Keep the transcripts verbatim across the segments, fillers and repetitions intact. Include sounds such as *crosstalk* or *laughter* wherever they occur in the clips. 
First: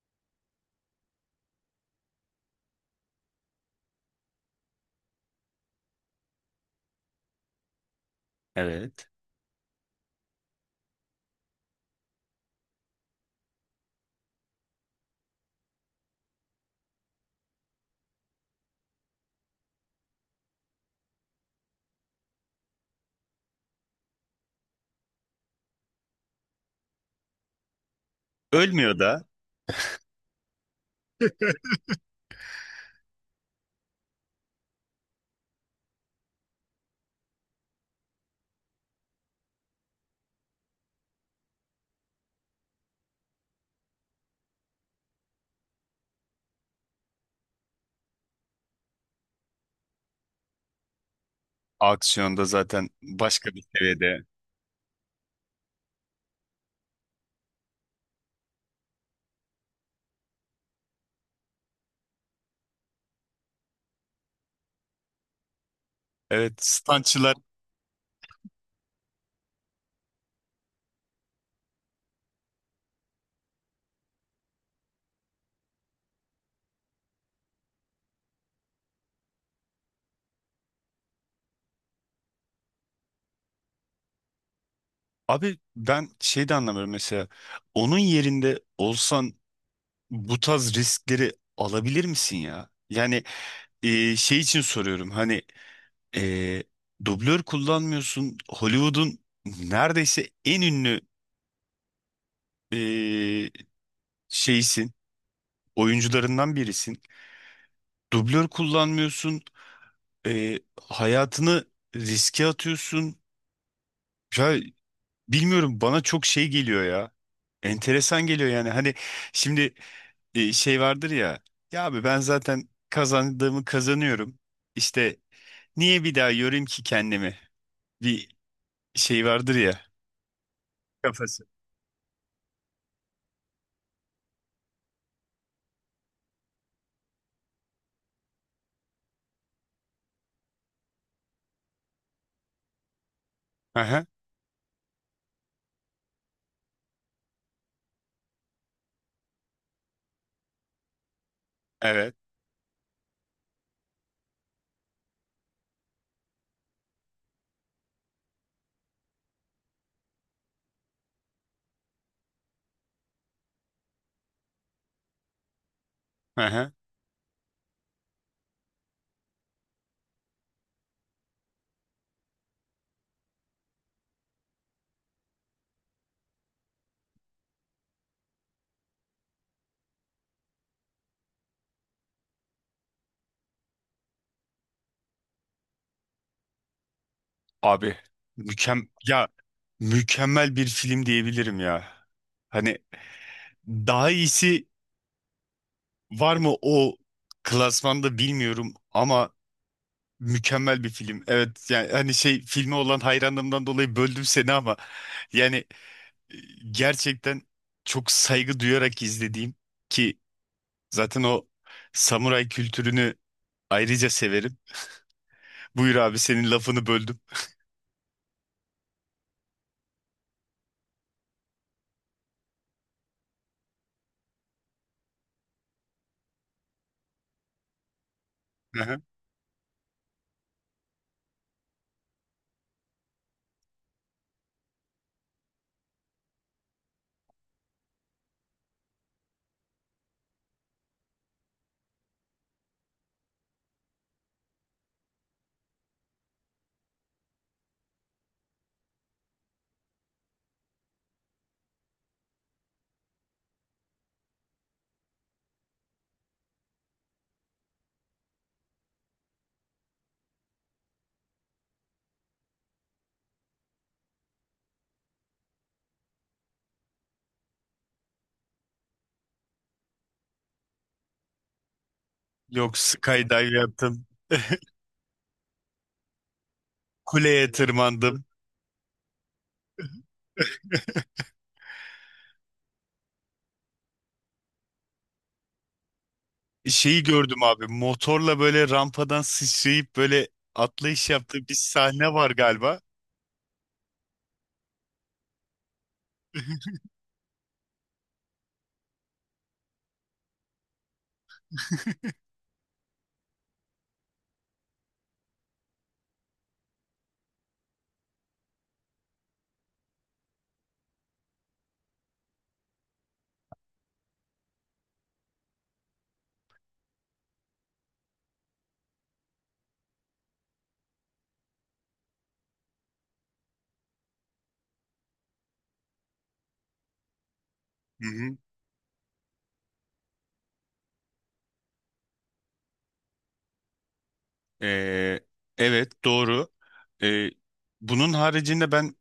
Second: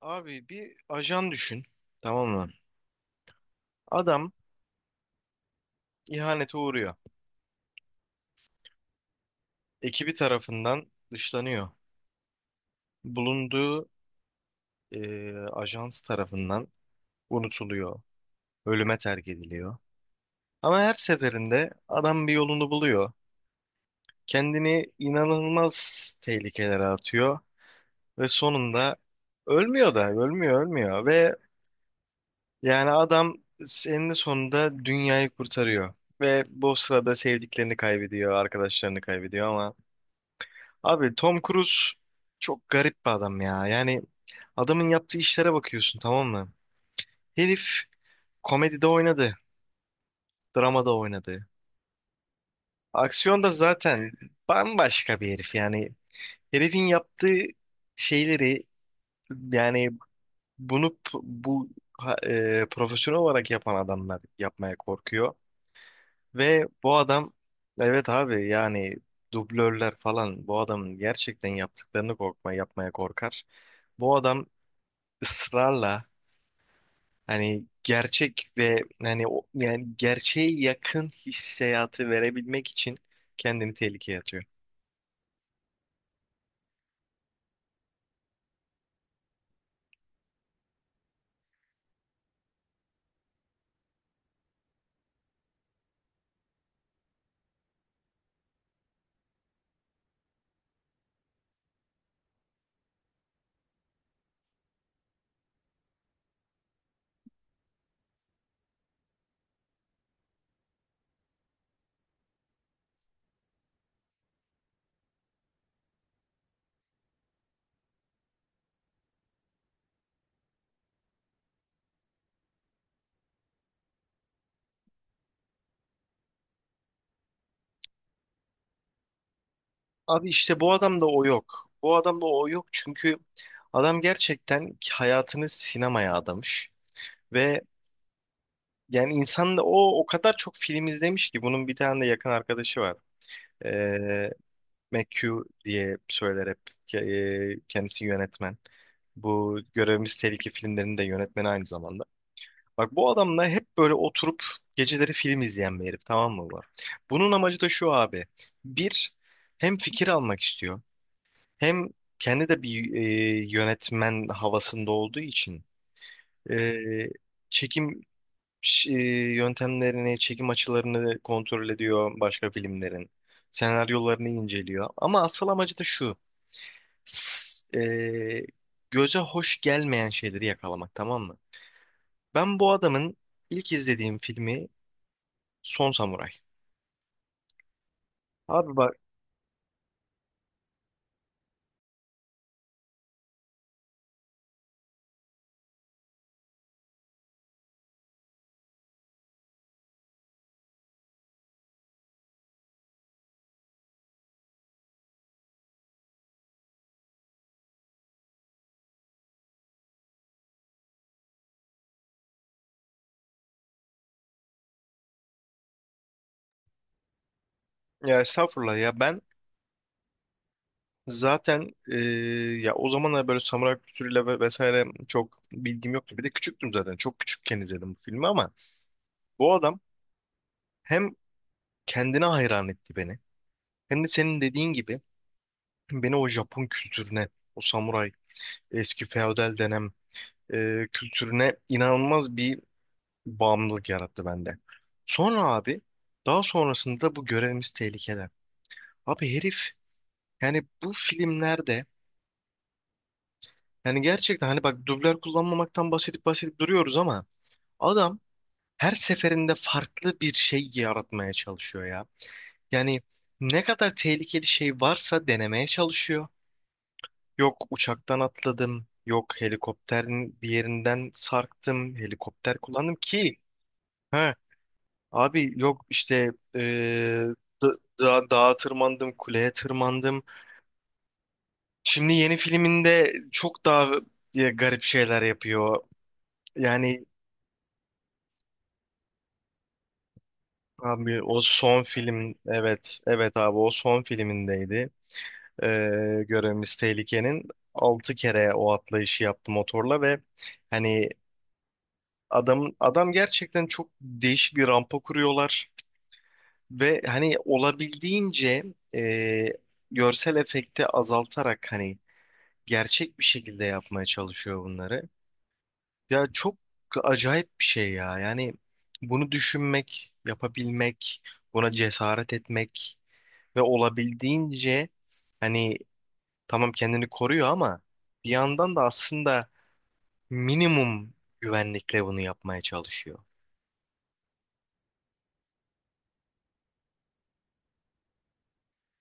Abi bir ajan düşün. Tamam mı? Adam ihanete uğruyor. Evet. Ekibi tarafından dışlanıyor. Bulunduğu e, ajans tarafından unutuluyor. Ölüme terk ediliyor. Ama her seferinde adam bir yolunu buluyor. Kendini inanılmaz tehlikelere atıyor. Ve sonunda Ölmüyor da ölmüyor da ölmüyor ölmüyor. Ve yani adam eninde sonunda dünyayı kurtarıyor. Ve bu sırada sevdiklerini kaybediyor, arkadaşlarını kaybediyor ama abi Tom Cruise çok garip bir adam ya. Yani adamın yaptığı işlere bakıyorsun, tamam mı? Herif komedide oynadı, dramada oynadı. aksiyonda zaten Aksiyonda başka bir zaten seviyede. bambaşka bir herif yani. Herifin yaptığı şeyleri, yani bunu p- bu ha- e, profesyonel olarak yapan adamlar yapmaya korkuyor. Evet, Ve bu adam, stuntçılar. evet abi, yani dublörler falan bu adamın gerçekten yaptıklarını korkma yapmaya korkar. Bu adam ısrarla, hani gerçek ve yani o- yani gerçeğe yakın hissiyatı verebilmek için kendini tehlikeye atıyor. Abi ben şey de anlamıyorum mesela. Onun yerinde olsan bu tarz riskleri alabilir misin ya? Yani e, şey için soruyorum. Hani e, dublör kullanmıyorsun. Hollywood'un neredeyse en ünlü e, şeysin. Oyuncularından birisin. Dublör kullanmıyorsun. E, Hayatını riske atıyorsun. Ya bilmiyorum, bana çok şey geliyor ya. Enteresan geliyor yani. Hani şimdi e, şey vardır ya. Ya abi ben zaten kazandığımı kazanıyorum. İşte niye bir daha yorayım ki kendimi? Bir şey vardır ya. Abi işte bu adamda o Kafası. yok. Bu adamda o yok, çünkü adam gerçekten hayatını sinemaya adamış ve yani insan da o o kadar çok film izlemiş ki bunun bir tane de yakın arkadaşı var. Aha, Ee, McHugh diye söyler hep. Ke- e, Kendisi yönetmen. Bu Görevimiz Tehlike filmlerinin de yönetmeni aynı zamanda. evet. Bak, bu adamla hep böyle oturup geceleri film izleyen bir herif, tamam mı bu? Bunun amacı da şu abi. Bir, hem fikir almak istiyor. Hem kendi de bir, e, yönetmen havasında olduğu için e, Aha. çekim ş- e, yöntemlerini, çekim açılarını kontrol ediyor başka filmlerin. Senaryolarını inceliyor. Ama asıl amacı da şu. S- e, Göze hoş gelmeyen şeyleri yakalamak, tamam mı? Ben bu adamın ilk izlediğim filmi Son Samuray. Abi Abi mükem bak, ya mükemmel bir film diyebilirim ya. Hani daha iyisi var mı o klasmanda bilmiyorum ama mükemmel bir film. Evet yani hani şey, filme olan hayranlığımdan dolayı böldüm seni ama yani e, gerçekten çok saygı duyarak izlediğim, ki zaten o samuray kültürünü ayrıca severim. Buyur abi, senin lafını böldüm. *laughs* ya estağfurullah ya, ben zaten e, ya o zamanlar böyle samuray kültürüyle ve vesaire çok bilgim yoktu. Bir de küçüktüm zaten. Çok küçükken izledim bu filmi ama Hı hı. bu adam hem kendine hayran etti beni, hem de senin dediğin gibi beni o Japon kültürüne, o samuray eski feodal dönem e, kültürüne inanılmaz bir bağımlılık yarattı bende. Sonra abi, daha sonrasında bu görevimiz tehlikeler. Abi herif, yani bu filmlerde, yani gerçekten hani bak dublör kullanmamaktan bahsedip bahsedip duruyoruz ama adam her seferinde farklı bir şey yaratmaya çalışıyor ya. Yani ne kadar tehlikeli şey varsa denemeye çalışıyor. Yok uçaktan atladım, yok helikopterin bir yerinden sarktım, helikopter Yok, kullandım ki skydive yaptım. ha *laughs* abi yok işte ee, Kuleye da- tırmandım. da- dağa tırmandım, kuleye tırmandım. Şimdi yeni filminde çok daha e, garip şeyler yapıyor. Şeyi Yani gördüm abi. Motorla böyle rampadan sıçrayıp böyle atlayış abi yaptığı o bir son sahne var film, galiba. evet evet abi o son filmindeydi. Ee, Görevimiz *laughs* Tehlike'nin altı kere o atlayışı yaptı motorla ve hani adam adam gerçekten çok değişik bir rampa kuruyorlar ve hani olabildiğince e, görsel efekti azaltarak hani gerçek bir şekilde yapmaya çalışıyor bunları. Ya çok acayip bir şey ya. Yani bunu düşünmek, yapabilmek, buna cesaret etmek. Ve olabildiğince hani, tamam kendini koruyor ama Hı bir hı. yandan da aslında minimum güvenlikle bunu yapmaya çalışıyor. Ee, evet, doğru. Ee, Bunun haricinde ben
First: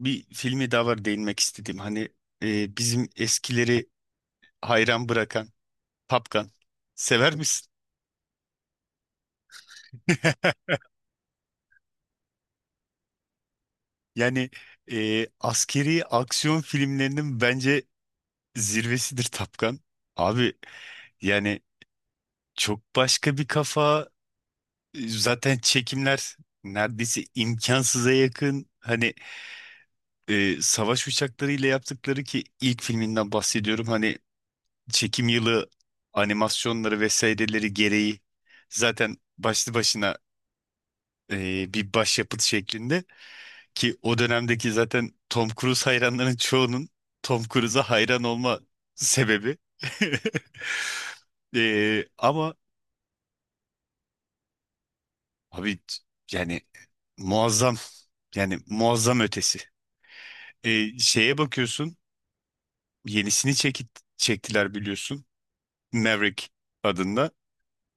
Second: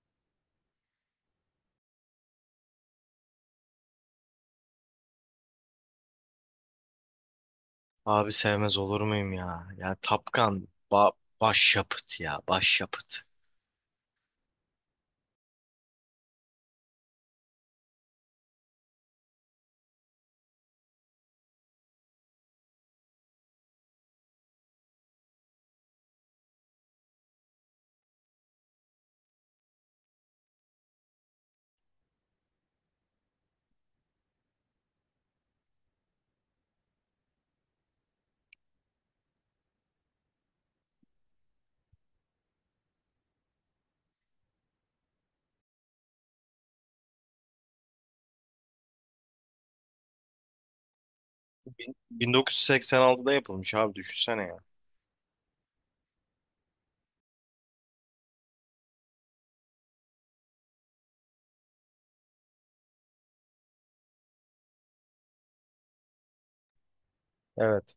bir filmi daha var değinmek istedim. Hani e, bizim eskileri hayran bırakan Tapkan. Sever misin? Abi sevmez olur muyum ya? Ya *laughs* Tapkan, ba başyapıt ya, başyapıt. Yani e, askeri aksiyon filmlerinin bence zirvesidir Tapkan. Abi yani çok başka bir kafa, zaten çekimler neredeyse imkansıza yakın. Hani e, savaş uçaklarıyla yaptıkları, ki ilk filminden bahsediyorum. Hani çekim yılı, animasyonları vesaireleri gereği zaten başlı başına e, bir başyapıt şeklinde, ki o dönemdeki zaten Tom Cruise hayranların çoğunun Tom Cruise'a hayran olma sebebi. *laughs* Bin- E, ama 1986'da yapılmış abi, düşünsene ya. abi yani muazzam, yani muazzam ötesi. E, şeye bakıyorsun. Yenisini çekit, çektiler, biliyorsun. Maverick adında. Evet.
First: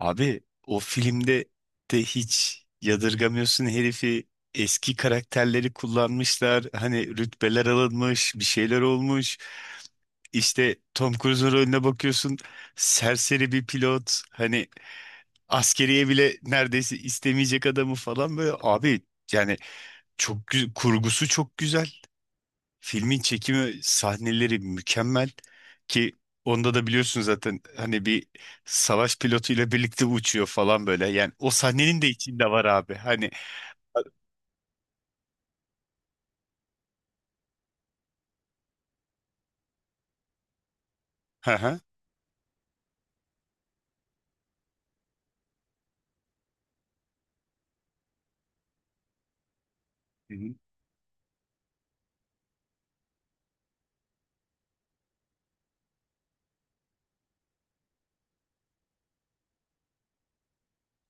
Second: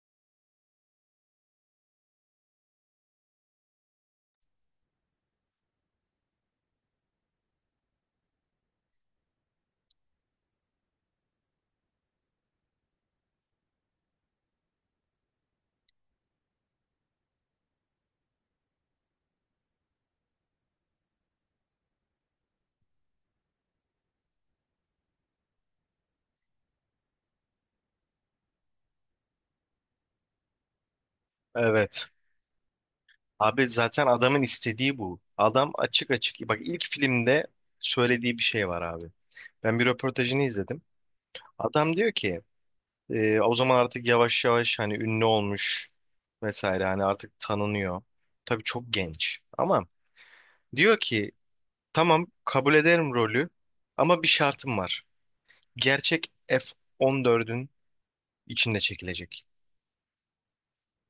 Abi o filmde de hiç yadırgamıyorsun herifi. Eski karakterleri kullanmışlar. Hani rütbeler alınmış, bir şeyler olmuş. İşte Tom Cruise'un rolüne bakıyorsun. Serseri bir pilot. Hani askeriye bile neredeyse istemeyecek adamı falan böyle. Abi yani çok gü- kurgusu çok güzel. Filmin çekimi, sahneleri mükemmel, ki onda da biliyorsun zaten hani bir savaş pilotuyla birlikte uçuyor falan böyle. Yani o sahnenin Evet. de içinde var abi. Hani Abi zaten adamın istediği bu. Adam açık açık. Bak ilk filmde söylediği bir şey var abi. Ben bir röportajını izledim. hı hı. Adam diyor ki, Ee, o zaman artık yavaş yavaş hani ünlü olmuş vesaire, hani artık tanınıyor. Tabii çok genç ama Hı hı. diyor ki tamam kabul ederim rolü ama bir şartım var. Gerçek F on dörtün içinde çekilecek.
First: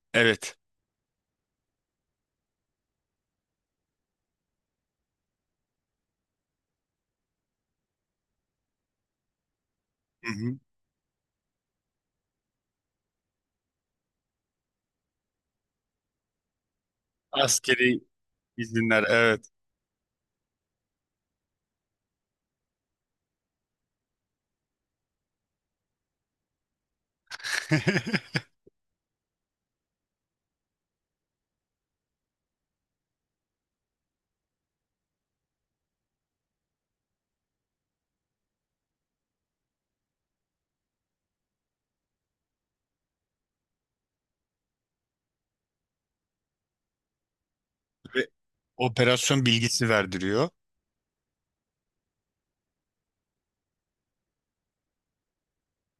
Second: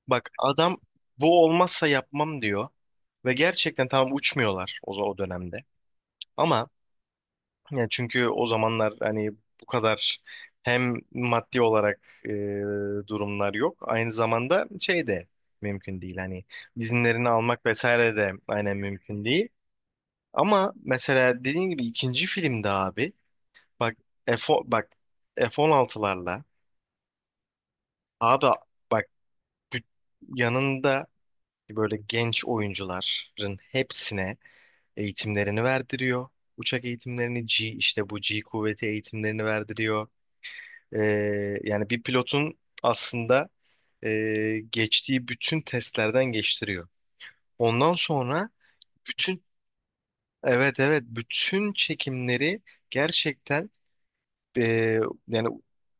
Bak Evet. adam bu olmazsa yapmam diyor ve gerçekten tamam uçmuyorlar o, o dönemde ama yani çünkü o zamanlar hani bu kadar Hı hı. hem maddi olarak e, durumlar yok. Aynı zamanda şey de mümkün değil. Hani izinlerini almak Askeri vesaire de aynen izinler, mümkün evet. değil. Ama mesela dediğin gibi ikinci filmde abi bak, F o- bak F on altılarla abi *laughs* bak, bü- yanında böyle genç oyuncuların hepsine eğitimlerini verdiriyor. Uçak eğitimlerini, G işte bu G kuvveti eğitimlerini verdiriyor. Ee, yani bir pilotun aslında e, geçtiği bütün testlerden geçtiriyor. Ondan Ve sonra bütün, operasyon bilgisi verdiriyor. evet evet, bütün çekimleri gerçekten e, yani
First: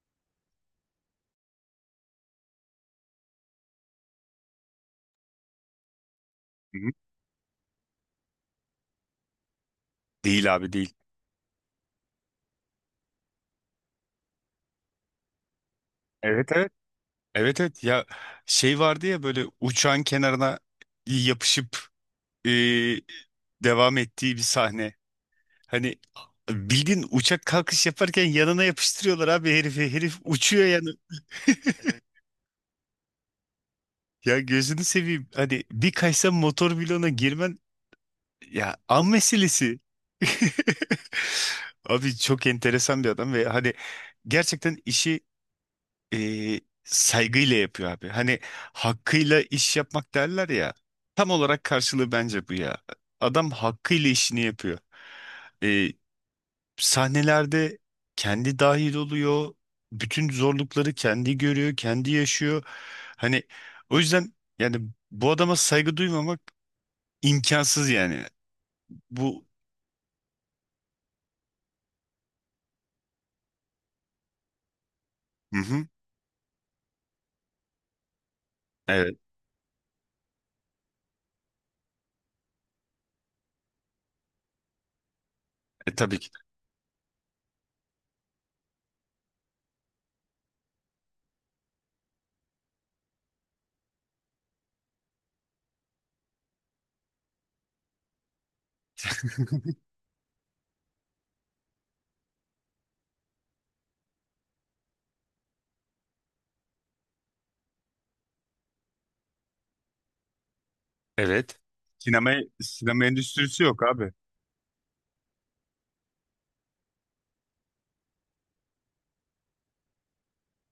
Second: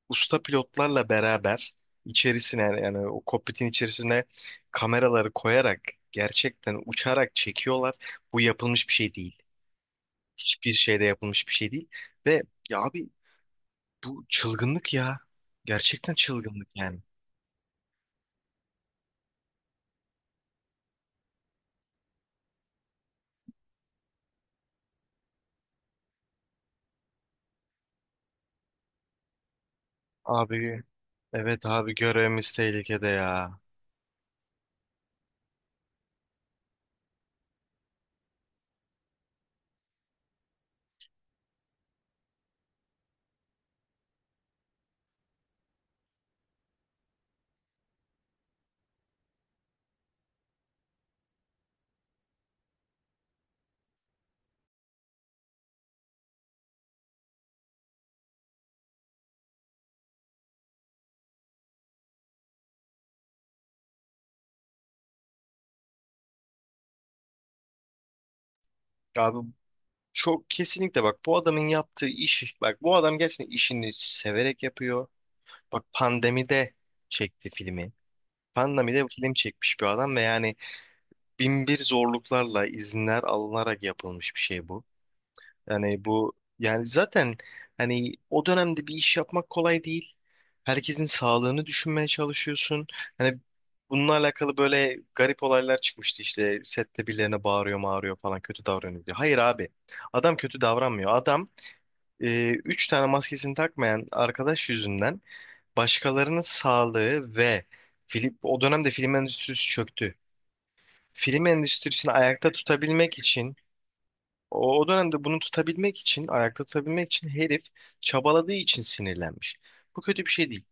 usta pilotlarla beraber içerisine, yani yani o kokpitin içerisine kameraları koyarak Hı gerçekten hı. uçarak çekiyorlar. Bu yapılmış bir şey değil. Değil abi, Hiçbir değil. şeyde yapılmış bir şey değil. Ve ya abi, bu çılgınlık ya. Gerçekten Evet, çılgınlık evet. yani. Evet, evet ya, şey vardı ya, böyle uçağın kenarına yapışıp e, devam ettiği bir sahne. Hani bildiğin uçak kalkış yaparken yanına yapıştırıyorlar abi herifi. Herif uçuyor Abi, yani. evet abi, görevimiz tehlikede ya. Ya gözünü seveyim. Hani bir kaysa motor bloğuna girmen ya an meselesi. *laughs* Abi çok enteresan bir adam ve hani gerçekten işi e, saygıyla yapıyor abi. Hani hakkıyla iş yapmak derler ya. Tam olarak karşılığı bence bu ya. Adam hakkıyla işini yapıyor. Sahnelerde kendi dahil oluyor. Bütün zorlukları kendi görüyor, kendi yaşıyor. Hani o yüzden yani bu adama saygı duymamak imkansız yani. Abi Bu. çok kesinlikle, bak bu adamın yaptığı iş, bak bu adam gerçekten işini severek yapıyor. Hı Bak hı. pandemide çekti filmi. Pandemide Evet, film çekmiş bir adam ve yani bin bir zorluklarla izinler alınarak yapılmış bir şey bu. e, Yani tabii ki. bu, yani zaten hani o dönemde bir iş yapmak kolay değil. Herkesin sağlığını düşünmeye çalışıyorsun. Hani bununla alakalı böyle garip olaylar çıkmıştı, işte sette birilerine bağırıyor mağırıyor falan kötü davranıyor diyor. Hayır abi, adam kötü davranmıyor. Adam e, üç tane maskesini takmayan arkadaş yüzünden başkalarının sağlığı ve film, o dönemde film endüstrisi çöktü. Film Evet. endüstrisini Sinema ayakta sinema tutabilmek için endüstrisi yok abi. o, o dönemde bunu tutabilmek için, ayakta tutabilmek için herif çabaladığı için sinirlenmiş. Bu kötü bir şey değil.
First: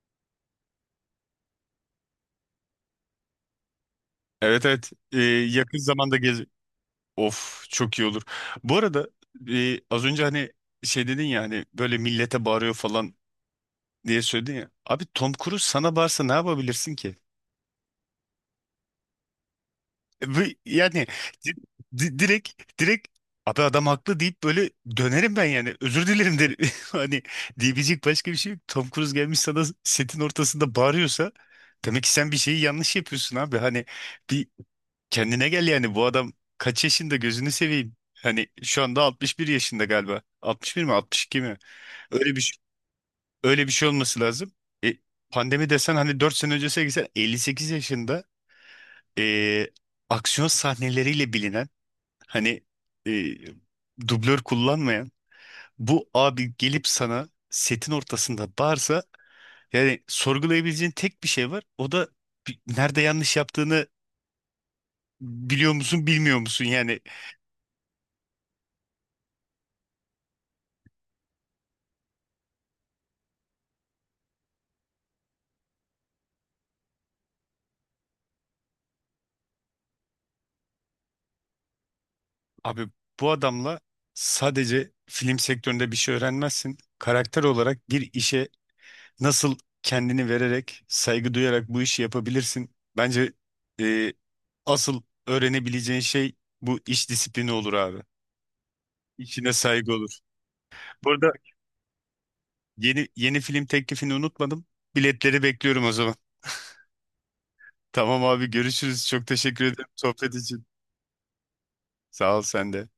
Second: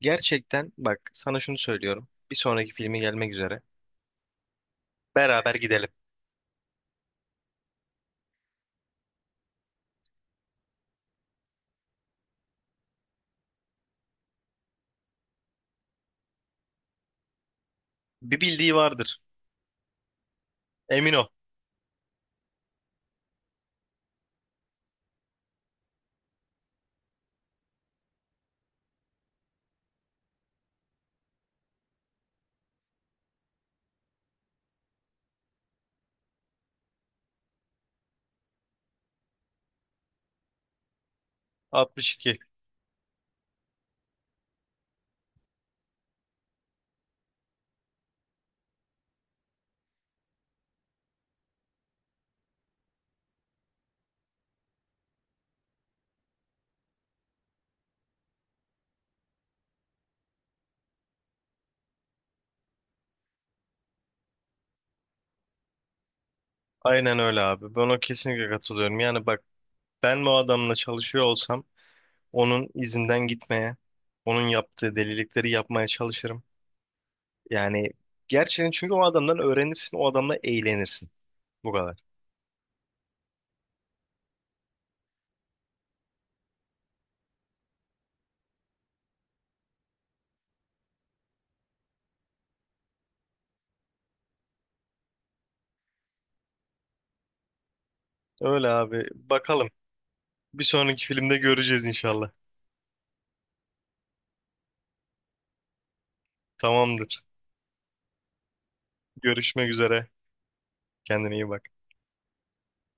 Gerçekten bak sana şunu söylüyorum. Bir sonraki filmi gelmek üzere. Evet, evet. Ee, Beraber Yakın gidelim. zamanda gez. Of, çok iyi olur. Bu arada e, az önce hani şey dedin ya, hani böyle millete bağırıyor falan diye söyledin ya. Abi Tom Cruise sana bağırsa ne yapabilirsin ki? Bir bildiği vardır. Bu, yani Emin ol. di- di- direkt direkt abi adam haklı deyip böyle dönerim ben, yani özür dilerim derim. *laughs* Hani diyebilecek başka bir şey yok. Tom Cruise gelmiş sana setin ortasında bağırıyorsa demek ki sen bir şeyi yanlış yapıyorsun abi. Hani bir kendine gel yani, bu adam kaç yaşında gözünü seveyim. Hani şu anda altmış bir yaşında galiba. Altmış bir mi, altmış iki mi? altmış iki. Öyle bir şey- Öyle bir şey olması lazım. E, Pandemi desen hani dört sene öncesine gitsen elli sekiz yaşında e, aksiyon sahneleriyle bilinen, hani e, dublör kullanmayan bu abi gelip sana setin ortasında bağırsa, yani sorgulayabileceğin tek bir şey var. O da bi- nerede yanlış yaptığını biliyor musun, bilmiyor musun? Yani Aynen öyle abi. Ben o kesinlikle katılıyorum. Yani bak, ben bu adamla çalışıyor olsam onun izinden gitmeye, onun yaptığı delilikleri yapmaya çalışırım. Yani gerçekten, çünkü o adamdan öğrenirsin, o adamla eğlenirsin. Bu kadar. abi bu adamla sadece film sektöründe bir şey öğrenmezsin. Karakter olarak bir işe nasıl kendini vererek, saygı duyarak bu işi yapabilirsin. Bence e, asıl öğrenebileceğin şey bu iş disiplini olur abi. Öyle abi. İşine Bakalım. saygı olur. Bir sonraki Burada filmde göreceğiz inşallah. yeni yeni film teklifini unutmadım. Biletleri bekliyorum o zaman. Tamamdır. Tamam abi, görüşürüz. Çok teşekkür Görüşmek ederim üzere. sohbet için. Kendine iyi bak. Sağ ol sen de.